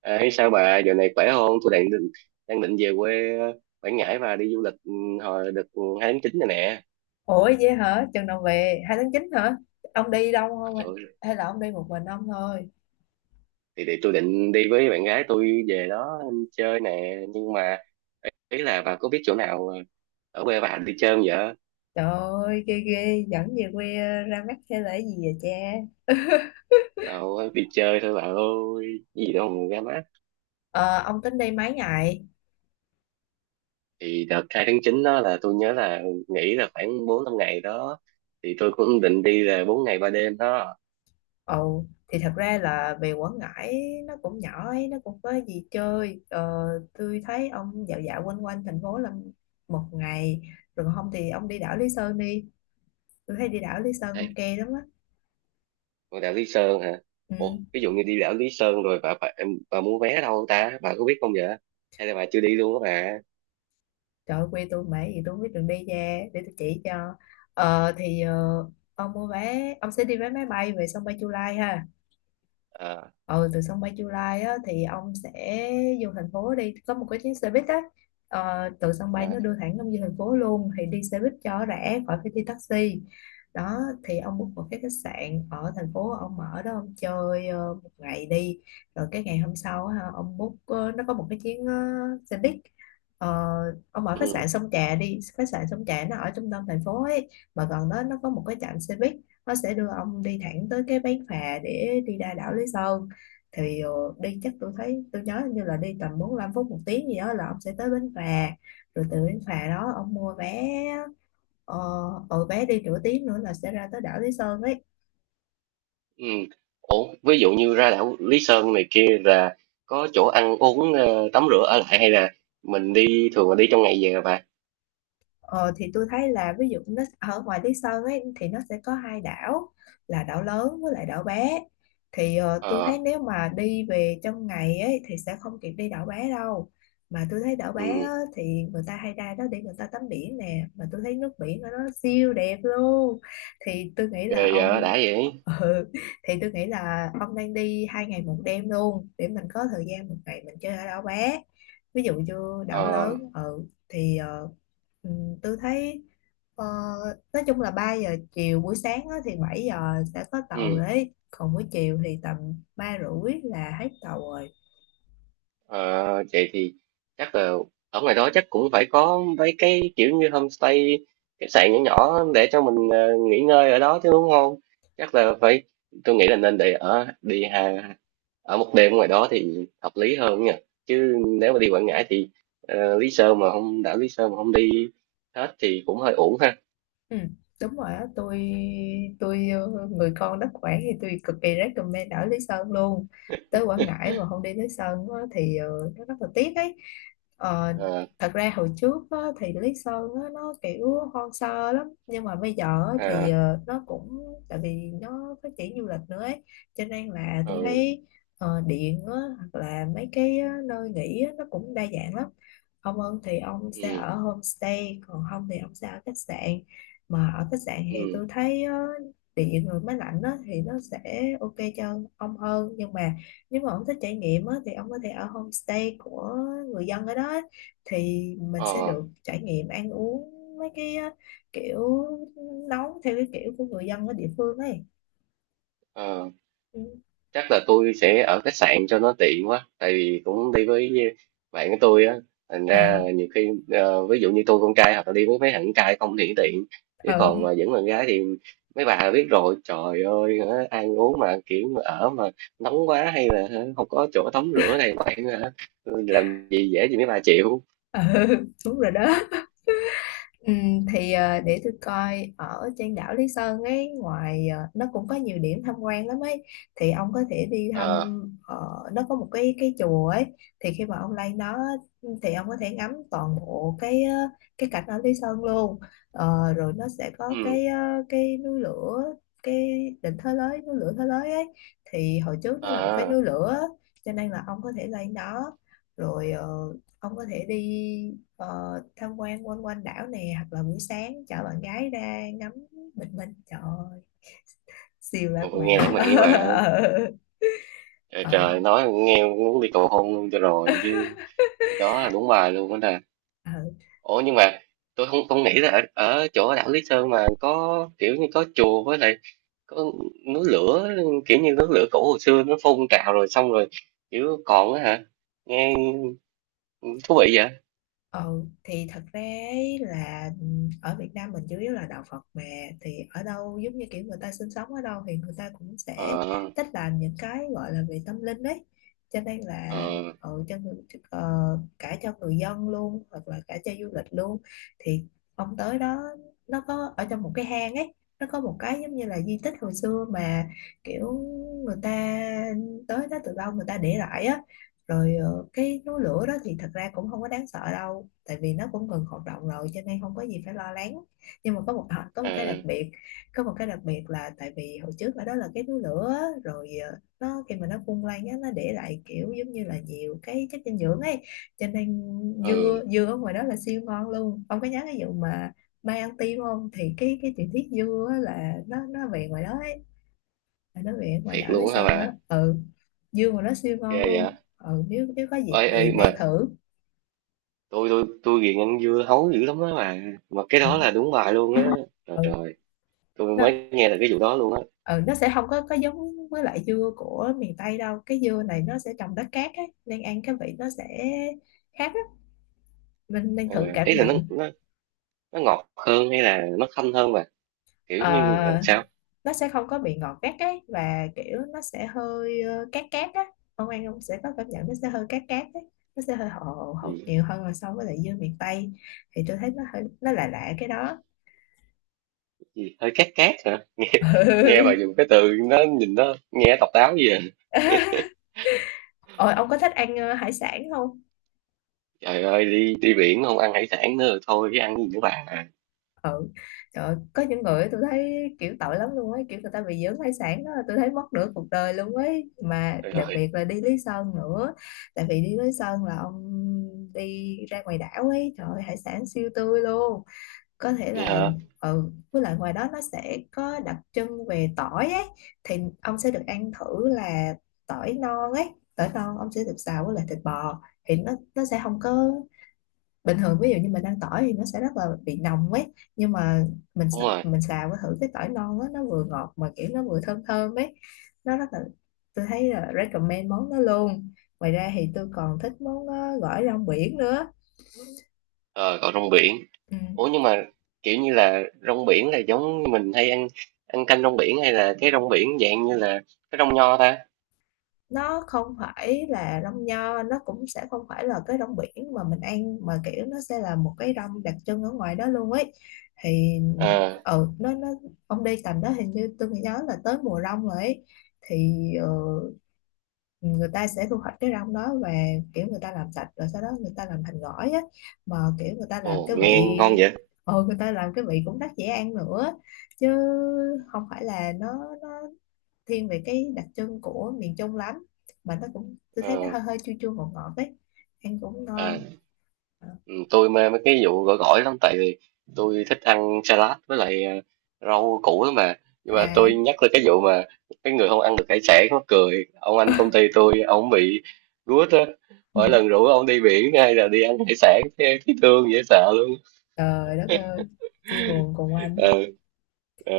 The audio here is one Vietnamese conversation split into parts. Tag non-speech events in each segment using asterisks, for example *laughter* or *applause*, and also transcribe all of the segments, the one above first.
Ê, sao bà giờ này khỏe không? Tôi đang định về quê Quảng Ngãi và đi du lịch hồi đợt 2/9 này nè. Ủa vậy hả? Chừng nào về? 2/9 hả? Ông đi đâu không? Ừ, Hay là ông đi một mình ông thôi? thì tôi định đi với bạn gái tôi về đó chơi nè, nhưng mà ý là bà có biết chỗ nào ở quê bà đi chơi không vậy? Trời ơi, ghê ghê, dẫn về quê ra mắt hay là cái gì vậy cha? Đâu, đi chơi thôi bà ơi, gì đâu mà ra mắt. Ờ, ông tính đi mấy ngày? Thì đợt 2/9 đó là tôi nhớ là nghỉ là khoảng 4 5 ngày đó, thì tôi cũng định đi là 4 ngày 3 đêm đó. Ồ, thì thật ra là về Quảng Ngãi nó cũng nhỏ ấy, nó cũng có gì chơi. Ờ, tôi thấy ông dạo dạo quanh quanh thành phố là một ngày. Rồi còn không thì ông đi đảo Lý Sơn đi. Tôi thấy đi đảo Lý Sơn ok lắm á. Ngôi đảo Lý Sơn hả? Ừ. Ủa, ví dụ như đi đảo Lý Sơn rồi bà mua vé đâu ta? Bà có biết không vậy? Hay là bà chưa đi luôn á bà? Trời ơi, quê tôi mãi gì tôi không biết đường đi ra để tôi chỉ cho. ờ thì ờ, ông mua vé ông sẽ đi vé máy bay về sân bay Chu Lai ha. Ờ. Ờ Từ sân bay Chu Lai á, thì ông sẽ vô thành phố, đi có một cái chuyến xe buýt á. Từ sân bay À. nó đưa thẳng ông vô thành phố luôn, thì đi xe buýt cho rẻ, khỏi phải đi taxi đó. Thì ông book một cái khách sạn ở thành phố, ông ở đó ông chơi một ngày đi. Rồi cái ngày hôm sau á, ha, ông book, nó có một cái chuyến xe buýt. Ờ, ông ở khách Ừ, sạn Sông Trà đi, khách sạn Sông Trà nó ở trung tâm thành phố ấy, mà gần đó nó có một cái trạm xe buýt, nó sẽ đưa ông đi thẳng tới cái bến phà để đi ra đảo Lý Sơn. Thì đi chắc tôi thấy tôi nhớ như là đi tầm 45 phút một tiếng gì đó là ông sẽ tới bến phà. Rồi từ bến phà đó ông mua vé, ờ, bé đi nửa tiếng nữa là sẽ ra tới đảo Lý Sơn ấy. ừ. Ủa, ví dụ như ra đảo Lý Sơn này kia là có chỗ ăn uống, tắm rửa, ở lại, hay là mình đi thường là đi trong ngày về hả bà? Ờ, thì tôi thấy là ví dụ nó ở ngoài Lý Sơn ấy thì nó sẽ có hai đảo, là đảo lớn với lại đảo bé. Tôi Ờ, thấy nếu mà đi về trong ngày ấy thì sẽ không kịp đi đảo bé đâu. Mà tôi thấy đảo bé ừ, á, thì người ta hay ra đó để người ta tắm biển nè, mà tôi thấy nước biển ở đó siêu đẹp luôn. Thì tôi nghĩ là ghê vậy đã ông vậy. *laughs* ừ, thì tôi nghĩ là ông nên đi 2 ngày 1 đêm luôn để mình có thời gian một ngày mình chơi ở đảo bé, ví dụ như đảo Ờ, lớn. Ừ, tôi thấy ờ, nói chung là 3 giờ chiều, buổi sáng á, thì 7 giờ sẽ có tàu ừ. đấy, còn buổi chiều thì tầm 3 rưỡi là hết tàu rồi. Ờ, vậy thì chắc là ở ngoài đó chắc cũng phải có mấy cái kiểu như homestay, khách sạn nhỏ nhỏ để cho mình nghỉ ngơi ở đó chứ, đúng không? Chắc là phải, tôi nghĩ là nên để ở đi hà, ở một đêm ngoài đó thì hợp lý hơn nha. Chứ nếu mà đi Quảng Ngãi thì Lý Sơn mà không đảo Lý Sơn mà không đi hết thì cũng hơi uổng ha. Ừ, đúng rồi á. Tôi người con đất Quảng thì tôi cực kỳ recommend ở Lý Sơn luôn. Tới Quảng *laughs* Ngãi mà không đi Lý Sơn á, thì nó rất là tiếc ấy. Ờ, Ờ. thật ra hồi trước á, thì Lý Sơn á, nó kiểu hoang sơ lắm, nhưng mà bây giờ á, thì À. Nó cũng tại vì nó phát triển du lịch nữa ấy, cho nên là tôi Ừ, thấy điện á, hoặc là mấy cái nơi nghỉ á, nó cũng đa dạng lắm. Ông ơn thì ông sẽ ừ, ở homestay, còn không thì ông sẽ ở khách sạn. Mà ở khách sạn thì ừ. tôi thấy á, địa nhiệt người máy lạnh á, thì nó sẽ ok cho ông hơn, nhưng mà nếu mà ông thích trải nghiệm á, thì ông có thể ở homestay của người dân ở đó á. Thì mình sẽ Ờ, được trải nghiệm ăn uống mấy cái á, kiểu nấu theo cái kiểu của người dân ở địa phương ấy. ờ. Ừ. Chắc là tôi sẽ ở khách sạn cho nó tiện quá, tại vì cũng đi với bạn của tôi á, thành Ờ. ra nhiều khi ví dụ như tôi con trai hoặc là đi với mấy thằng con trai không thì tiện, chứ Ờ. còn mà dẫn bạn gái thì mấy bà biết rồi, trời ơi hả, ăn uống mà kiểu mà ở mà nóng quá, hay là hả, không có chỗ tắm rửa này bạn hả, làm gì dễ gì mấy bà chịu. Ờ. *laughs* Đúng rồi đó. Ừ, để tôi coi ở trên đảo Lý Sơn ấy, ngoài nó cũng có nhiều điểm tham quan lắm ấy. Thì ông có thể đi thăm, Ờ. ờ, nó có một cái chùa ấy. Thì khi mà ông lên đó thì ông có thể ngắm toàn bộ cái cái cảnh ở Lý Sơn luôn. Ờ, rồi nó sẽ có Ừ. cái cái núi lửa, cái đỉnh Thới Lới, núi lửa Thới Lới ấy. Thì hồi trước nó là một cái À. núi lửa, cho nên là ông có thể lên đó rồi ông có thể đi tham quan quanh quanh đảo nè, hoặc là buổi sáng chở bạn gái ra ngắm bình minh. Trời ơi, *laughs* siêu lãng mạn. Nghe lãng mạn như vậy hả? Trời *laughs* Ờ. trời, nói nghe muốn đi cầu hôn luôn cho rồi chứ, đó là đúng bài luôn đó nè. Ờ. Ủa nhưng mà tôi không không nghĩ là ở chỗ đảo Lý Sơn mà có kiểu như có chùa, với lại có núi lửa, kiểu như núi lửa cổ hồi xưa nó phun trào rồi xong rồi kiểu còn á hả, nghe thú vị vậy. Ừ, thì thật ra ấy là ở Việt Nam mình chủ yếu là đạo Phật mà, thì ở đâu giống như kiểu người ta sinh sống ở đâu thì người ta cũng sẽ Ờ. thích làm những cái gọi là về tâm linh đấy. Cho nên Ờ. là ừ, cho người, ờ, cả cho người dân luôn hoặc là cả cho du lịch luôn. Thì ông tới đó, nó có ở trong một cái hang ấy, nó có một cái giống như là di tích hồi xưa mà, kiểu người ta tới đó từ lâu người ta để lại á. Rồi cái núi lửa đó thì thật ra cũng không có đáng sợ đâu, tại vì nó cũng ngừng hoạt động rồi, cho nên không có gì phải lo lắng. Nhưng mà có một có một Ờ. cái đặc biệt, có một cái đặc biệt là tại vì hồi trước ở đó là cái núi lửa á, rồi nó khi mà nó phun lên á, nó để lại kiểu giống như là nhiều cái chất dinh dưỡng ấy. Cho nên Ừ, dưa dưa ở ngoài đó là siêu ngon luôn. Ông có nhớ cái vụ mà mai ăn tim không, thì cái truyền thuyết dưa á là nó về ngoài đó ấy, tại nó biển ngoài thiệt đảo Lý luôn á hả Sơn bà? á. Ừ, dưa mà nó siêu Ghê ngon vậy. luôn. Ừ, nếu nếu có dịp Ê thì ê mà nên thử. tôi ghiền ăn dưa hấu dữ lắm á bà, mà cái Ừ. đó là đúng bài luôn á. Trời Ừ. trời, tôi nó mới nghe được cái vụ đó luôn á. ừ, nó sẽ không có có giống với lại dưa của miền Tây đâu. Cái dưa này nó sẽ trồng đất cát ấy, nên ăn cái vị nó sẽ khác lắm. Mình nên Ờ, thử cảm ý là nó nhận. nó nó ngọt hơn hay là nó thanh hơn bà, kiểu như là Ờ, sao? nó sẽ không có bị ngọt gắt ấy, và kiểu nó sẽ hơi cát cát á. Ông ăn ông sẽ có cảm nhận nó sẽ hơi cát cát ấy. Nó sẽ hơi hậu hậu Gì, nhiều hơn là so với lại dưa miền Tây. Thì tôi thấy nó hơi nó lạ lạ cái đó. Hơi cát cát hả? Nghe bà Ừ. dùng cái từ nó nhìn nó nghe độc đáo gì vậy? Ôi, ông có thích ăn hải sản không? Trời ơi, đi đi biển không ăn hải sản nữa rồi, thôi chứ ăn gì nữa bà. Ừ. Trời ơi, có những người tôi thấy kiểu tội lắm luôn ấy, kiểu người ta bị dưỡng hải sản đó, tôi thấy mất nửa cuộc đời luôn ấy. Mà Trời đặc ơi, biệt là đi Lý Sơn nữa, tại vì đi Lý Sơn là ông đi ra ngoài đảo ấy, trời ơi, hải sản siêu tươi luôn. Có thể nghe là hả? ừ, với lại ngoài đó nó sẽ có đặc trưng về tỏi ấy, thì ông sẽ được ăn thử là tỏi non ấy. Tỏi non ông sẽ được xào với lại thịt bò, thì nó sẽ không có bình thường. Ví dụ như mình ăn tỏi thì nó sẽ rất là bị nồng ấy, nhưng mà mình Đúng rồi. mình xào với thử cái tỏi non á, nó vừa ngọt mà kiểu nó vừa thơm thơm ấy. Nó rất là, tôi thấy là recommend món đó luôn. Ngoài ra thì tôi còn thích món gỏi rong biển nữa. Ờ, còn rong biển. Ừ. Ủa nhưng mà kiểu như là rong biển là giống như mình hay ăn, canh rong biển, hay là cái rong biển dạng như là cái rong nho ta? Nó không phải là đông nho, nó cũng sẽ không phải là cái rong biển mà mình ăn, mà kiểu nó sẽ là một cái rong đặc trưng ở ngoài đó luôn ấy. thì Ờ. ừ, nó ông đi tầm đó hình như tôi nhớ là tới mùa rong rồi ấy. Thì ờ, người ta sẽ thu hoạch cái rong đó, và kiểu người ta làm sạch rồi sau đó người ta làm thành gỏi á. Mà kiểu người ta làm Ồ, cái vị, nghe ngon vậy. Người ta làm cái vị cũng rất dễ ăn nữa. Chứ không phải là nó thiên về cái đặc trưng của miền Trung lắm. Mà nó cũng, tôi Ờ. thấy nó hơi hơi chua chua ngọt ngọt ấy, ăn cũng À. ngon. Ừ, tôi mê mấy cái vụ gỏi gỏi lắm, tại vì tôi thích ăn salad với lại rau củ lắm, mà nhưng mà À. tôi nhắc tới cái vụ mà cái người không ăn được hải sản mắc cười, ông anh công ty tôi ông bị gút á, Ừ. mỗi lần rủ ông đi biển hay là đi ăn hải sản thấy thấy thương dễ sợ luôn. Trời đất ơi, chia buồn cùng anh. Ờ. Ờ.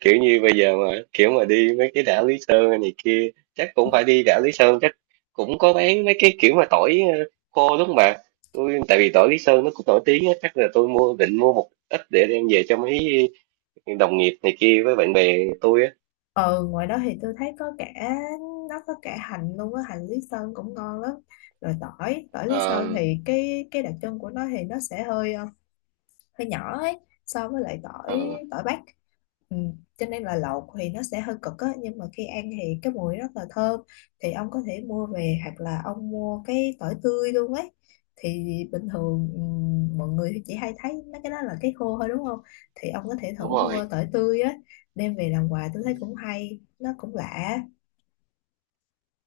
Kiểu như bây giờ mà kiểu mà đi mấy cái đảo Lý Sơn hay này kia chắc cũng phải đi đảo Lý Sơn, chắc cũng có bán mấy cái kiểu mà tỏi khô đúng không bà? Tôi tại vì tỏi Lý Sơn nó cũng nổi tiếng á, chắc là tôi định mua một ít để đem về cho mấy đồng nghiệp này kia với bạn bè tôi á. Ừ, ngoài đó thì tôi thấy có cả, nó có cả hành luôn á, hành Lý Sơn cũng ngon lắm. Rồi tỏi, tỏi Lý Sơn Ờ. thì cái đặc trưng của nó thì nó sẽ hơi hơi nhỏ ấy, so với lại Ờ. tỏi, tỏi Bắc. Ừ. Cho nên là lẩu thì nó sẽ hơi cực á, nhưng mà khi ăn thì cái mùi rất là thơm. Thì ông có thể mua về, hoặc là ông mua cái tỏi tươi luôn ấy. Thì bình thường ừ, mọi người thì chỉ hay thấy mấy cái đó là cái khô thôi đúng không. Thì ông có thể Đúng thử rồi. mua tỏi tươi á, đem về làm quà, tôi thấy cũng hay, nó cũng lạ.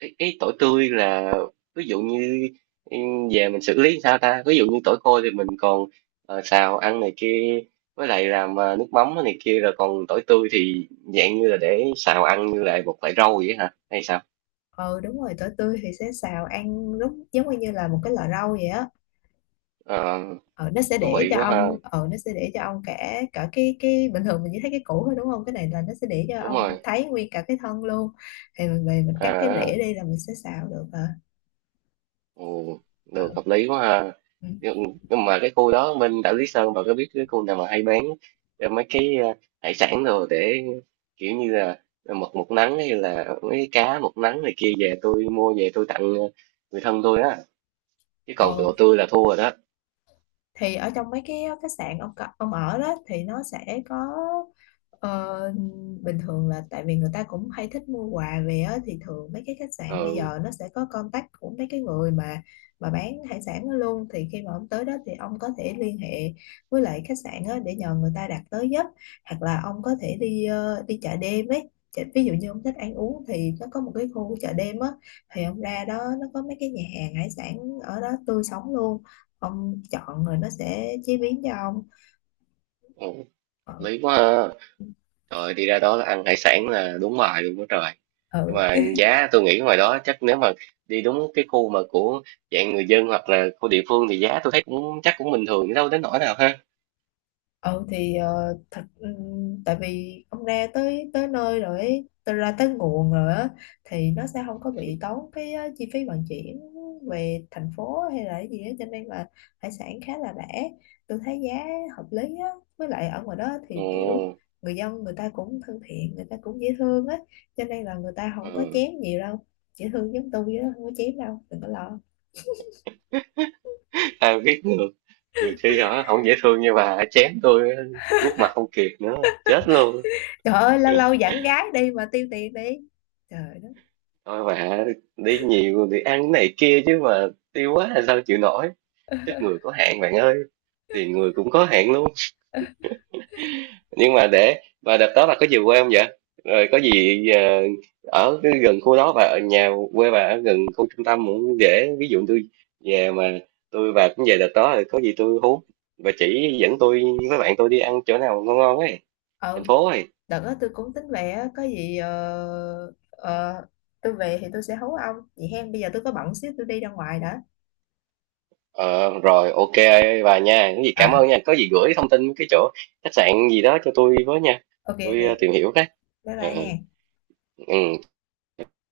Cái tỏi tươi là ví dụ như em về mình xử lý sao ta, ví dụ như tỏi khô thì mình còn xào ăn này kia, với lại làm nước mắm này kia, rồi còn tỏi tươi thì dạng như là để xào ăn như là một loại rau vậy hả hay sao? Ừ đúng rồi, tỏi tươi thì sẽ xào ăn lúc giống như là một cái lò rau vậy á. Ờ, Ờ, nó sẽ thú để vị cho quá ha, ông nó sẽ để cho ông cả, cả cái bình thường mình chỉ thấy cái củ thôi đúng không, cái này là nó sẽ để cho đúng ông rồi. thấy nguyên cả cái thân luôn. Thì mình về mình cắt cái À, rễ đi là mình sẽ xào được hả. ồ, Ờ. được, hợp lý quá ha. Ừ. Nhưng mà cái khu đó bên đảo Lý Sơn bà có biết cái khu nào mà hay bán mấy cái hải sản rồi để kiểu như là mực một nắng, hay là mấy cái cá một nắng này kia, về tôi mua về tôi tặng người thân tôi á, chứ còn Ờ, đồ tươi là thua rồi đó. thì ở trong mấy cái khách sạn ông ông ở đó thì nó sẽ có ờ, bình thường là tại vì người ta cũng hay thích mua quà về á, thì thường mấy cái khách sạn bây Ừ. giờ nó sẽ có contact của mấy cái người mà bán hải sản đó luôn. Thì khi mà ông tới đó thì ông có thể liên hệ với lại khách sạn á, để nhờ người ta đặt tới giúp. Hoặc là ông có thể đi đi chợ đêm ấy. Ví dụ như ông thích ăn uống thì nó có một cái khu chợ đêm á, thì ông ra đó nó có mấy cái nhà hàng hải sản, ở đó tươi sống luôn, ông chọn rồi nó sẽ chế biến cho ông. Ừ, hợp Ờ. lý quá ha. Trời, đi ra đó là ăn hải sản là đúng bài luôn đó trời. Nhưng ừ, mà giá tôi nghĩ ngoài đó chắc nếu mà đi đúng cái khu mà của dạng người dân hoặc là khu địa phương thì giá tôi thấy cũng chắc cũng bình thường, đâu đến nỗi nào ha. ừ, thật, ừ, tại vì ông ra tới tới nơi rồi ấy, tới, ra tới nguồn rồi á, thì nó sẽ không có bị tốn cái chi phí vận chuyển về thành phố hay là cái gì á, cho nên là hải sản khá là rẻ. Tôi thấy giá hợp lý á. Với lại ở ngoài đó Ừ, thì kiểu người dân người ta cũng thân thiện, người ta cũng dễ thương á, cho nên là người ta không có ừ. chém nhiều đâu. Dễ thương giống tôi chứ không có chém đâu, đừng có lo. Ai biết được. Nhiều khi họ không dễ thương như bà, chém tôi quốc mặt không kịp nữa, chết luôn. Trời ơi, lâu lâu dẫn gái đi mà tiêu tiền đi. Trời đất. Thôi bà, đi nhiều thì ăn cái này kia chứ mà tiêu quá là sao chịu nổi. Sức người có hạn bạn ơi, tiền người cũng có hạn luôn. Nhưng mà để, và đợt đó bà có về quê không vậy, rồi có gì ở cái gần khu đó, và ở nhà quê bà ở gần khu trung tâm cũng dễ, ví dụ tôi về mà, tôi và cũng về đợt đó, rồi có gì tôi hú và chỉ dẫn tôi với bạn tôi đi ăn chỗ nào ngon ngon ấy, thành Ờ, phố ấy. đợt đó tôi cũng tính về á, có gì tôi về thì tôi sẽ hấu ông. Vậy hen, bây giờ tôi có bận xíu tôi đi ra ngoài đã. Ờ, rồi ok bà nha, cái gì cảm Ờ, ơn nha, có gì gửi thông tin cái chỗ khách sạn gì đó cho tôi với nha, ok tôi ok, tìm hiểu cái. bye Ờ, bye ừ. hen. Ừ.